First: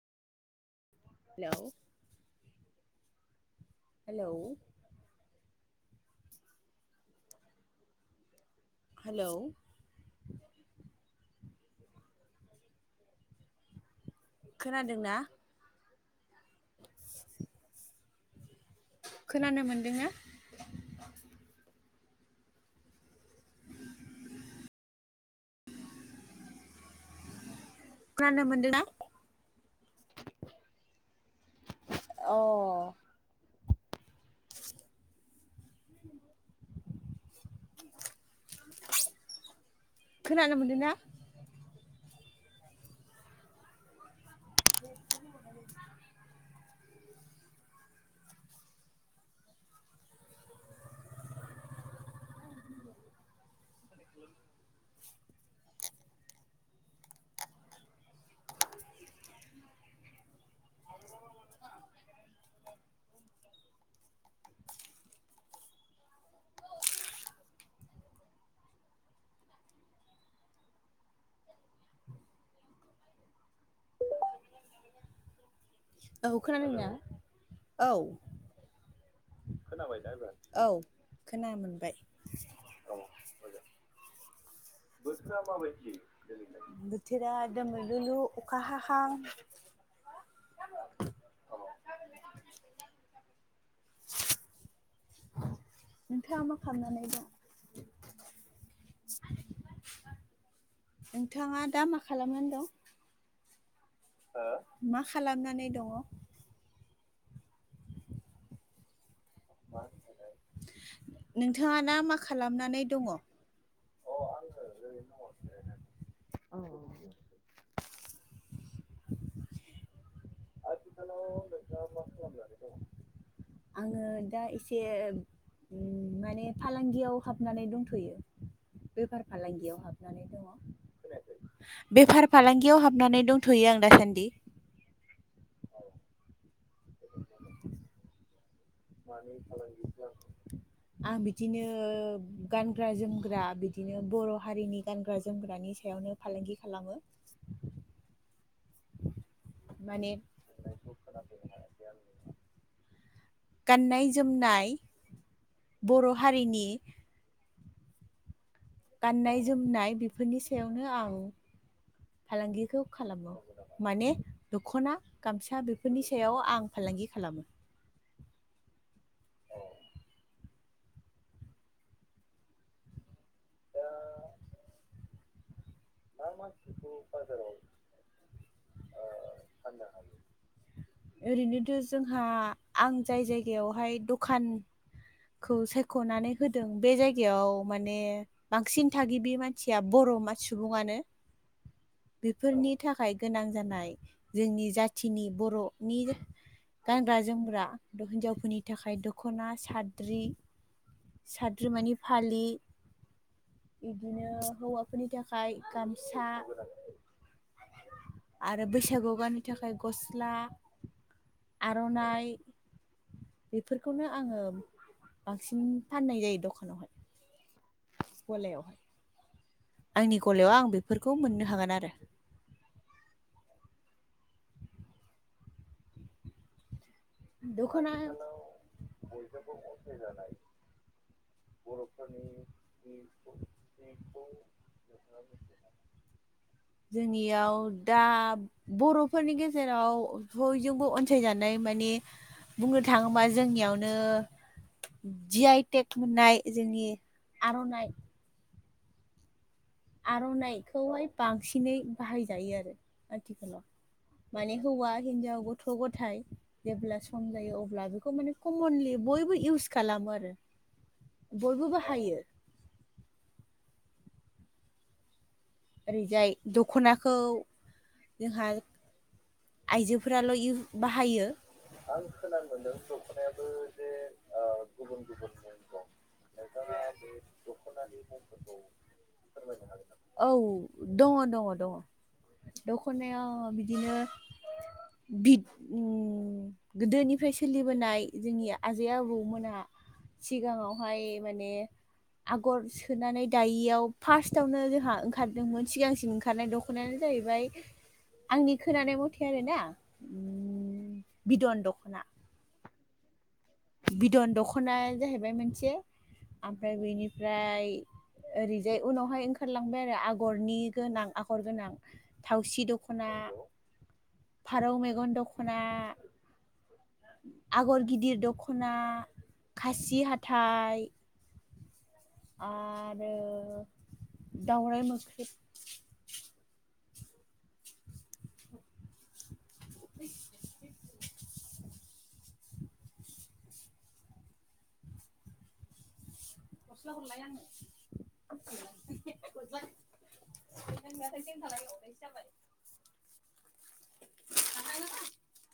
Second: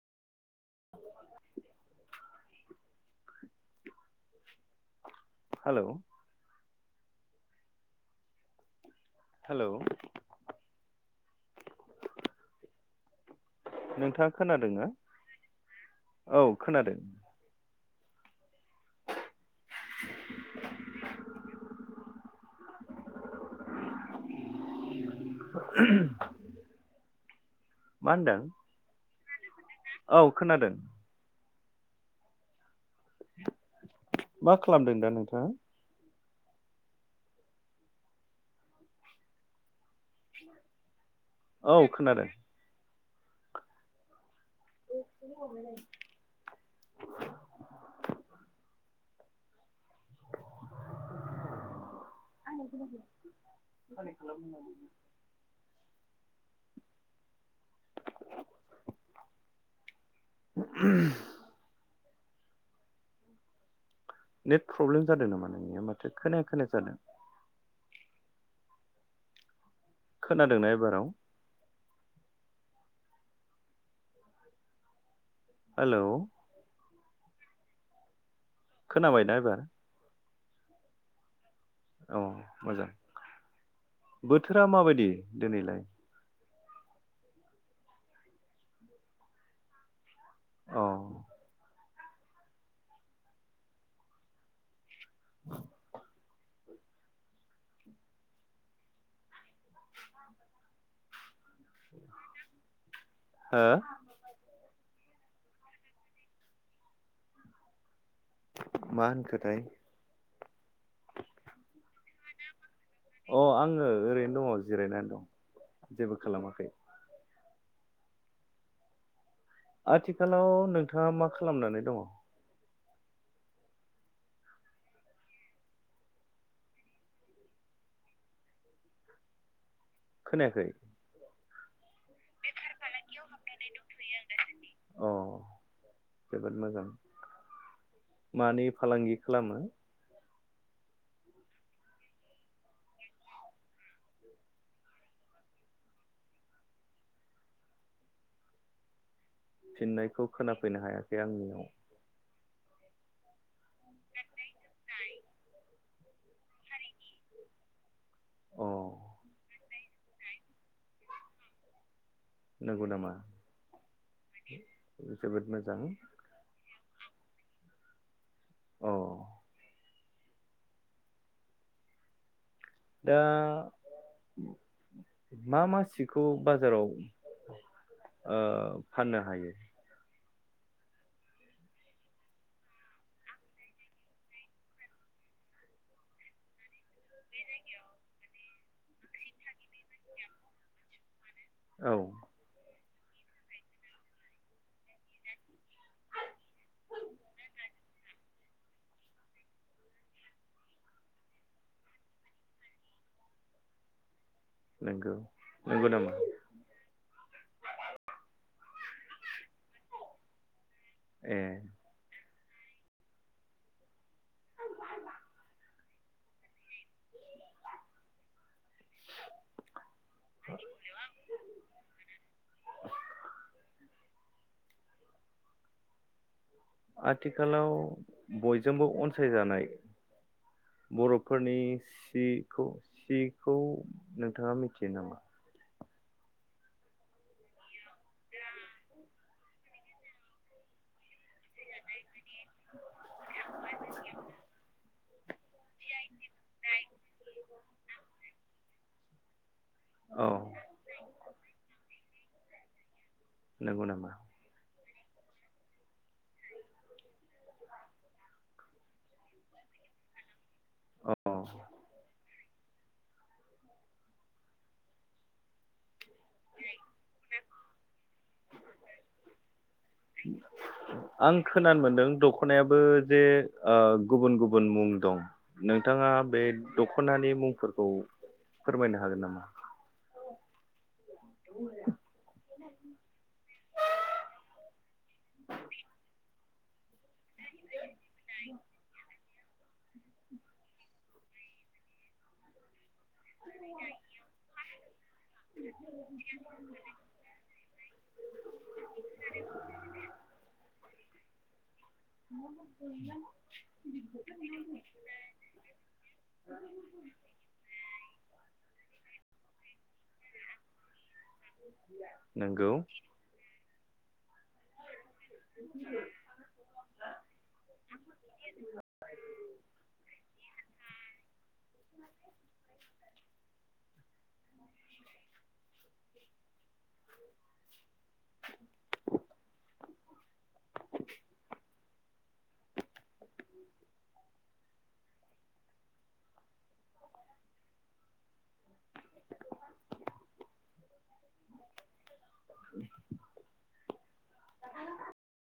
Hello. Hello. Hello. Hello. नों नोंथाङा खोनादोंना? औ खोनादों खोनानो मोन्दों ना? [inaudible] [inaudible] होनदों खोनानो मोनदों ना? औ खोनादों। अ। मा खालामदों दा नोंथाङा? खोनानो मोनदों ना? औ खोनादों। [inaudible] [unintelligible] कानेक खालाम मोननांगौमोन। [inaudible] नेट प्रब्लेम जादों नामा नोंनिया माथो खोनाया खोनाया जादों। खोनादोंना एबाराव? हेलौ औ खोनादों ना? औ। खोनाबायना एबार? औ खोनामोन औ मोजां बोथोरा माबायदि दिनैलाय? बोथोरा दोमैलुलु अखा हाहां अ नोंथाङा मा खालामनानै दं? नोंथाङा दा मा खालामनानै दं? हो? मा खालामनानै दङ? मा होनखो थाय नोंथाङा ना मा खालामनानै दङ? आङो ओरैनो दङ जिरायनानै दं जेबो औ खालामाखै। आथि खालाव नोंथाङा मा खालामनानै दङ? आङो दा एसे माने फालांगियाव हाबनानै दंथ'यो बेफार फालांगियाव हाब खोनायाखै [inaudible] बेफार फालांगियाव हाबनानै दंथ'यो आं दासान्दि। अ जोबोद मोजां। मानि फालांगि खालामो। आं बिदिनो गानग्रा जोमग्रा बिदिनो बर' हारिनि गानग्रा जोमग्रानि सायावनो फालांगि खालामो। माने फिननायखौ खोनाफैनो हायाखै आंनियाव। गाननाय जोमनाय बर' हारिनि अ गाननाय जोमनाय बेफोरनि सायावनो आं फालांगिखौ नंगौ नामा खालामो माने दख'ना जोबोद गामसा मोजां बेफोरनि सायाव आं फालांगि खालामो। अ दा मा मा सिखौ बाजाराव ओ फाननो हायो? ओरैनोथ' जोंहा आं जाय जायगायावहाय दखानखौ सायख'नानै होदों, बे जायगायाव माने बांसिन थागिबि मानसिया बर' मा सुबङानो। औ बेफोरनि नि थाखाय गोनां जानाय, जोंनि जाथिनि बर'नि गानग्रा जोमग्रा हिनजावफोरनि थाखाय दख'ना साद्रि साद्रिमानि फालि बिदिनो हौवाफोरनि नंगौ थाखाय नंगौ नामा गामसा। आरो बैसागु आव गाननो थाखाय गस्ला। ए आर'नाइ। बेफोरखौनो आङो बांसिन फाननाय जायो दखानावहाय। गलायावहाय। आंनि गलायाव आं बेफोरखौ मोननो हागोन आरो। आथिखालाव दख'ना बयजोंबो अनसायजानाय बर'फोरनि सिखौ सिखौ नोंथाङा मिथियो नामा? जोंनियाव दा बर'फोरनि गेजेराव बयजोंबो अनसायजानाय माने। बुंनो थाङोबा जोंनियावनो जि आइ टेक मोननाय जोंनि आर'नाय औ आर'नाइखौहाय बांसिनै बाहायजायो आरो। नंगौ नामा आथिखालाव माने हौवा हिनजाव गथ' गथाय जेब्ला सम जायो अब्ला बेखौ माने कमनलि बयबो इउस खालामो आरो। अ बयबो बाहायो। ओरैजाय दख'नाखौ जोंहा आइजोफोराल' इउ बाहायो आं खोनानो मोनदों, दख'नायाबो जे गुबुन गुबुन मुं दं, नोंथाङा बे दख'नानि मुंफोरखौ फोरमायनो हागोन नामाष? औ। दङ दङ दङ। दख'नायाव बिदिनो। बिद उम गोदोनिफ्राय सोलिबोनाय जोंनि आजै आबौमोन। जों सिगाङावहाय माने आगर ओंखारनानै दायियाव, फार्स्टआवनो जोंहा ओंखारदोंमोन सिगांसिम ओंखारनाय दख'नायानो जाहैबाय आंनि खोनानाय मथे। आरो ना बिदन दख'ना। [unintelligible] बिदन दखना जाहैबाय मोनसे, ओमफ्राय बेनिफ्राय ओरैजाय उनावहायं खारलांबाय आरो आ गरनि गोनां आगर गोनां थावसि नोंगौ दख'ना फारौ मेगन दख'ना आगर गिदिर दख' ना खासि हाथाइ आरो दावराइ मोख्रेब [unintelligible] [unintelligible] [unintelligible] गस्ला हरलाय आनो [unintelligible]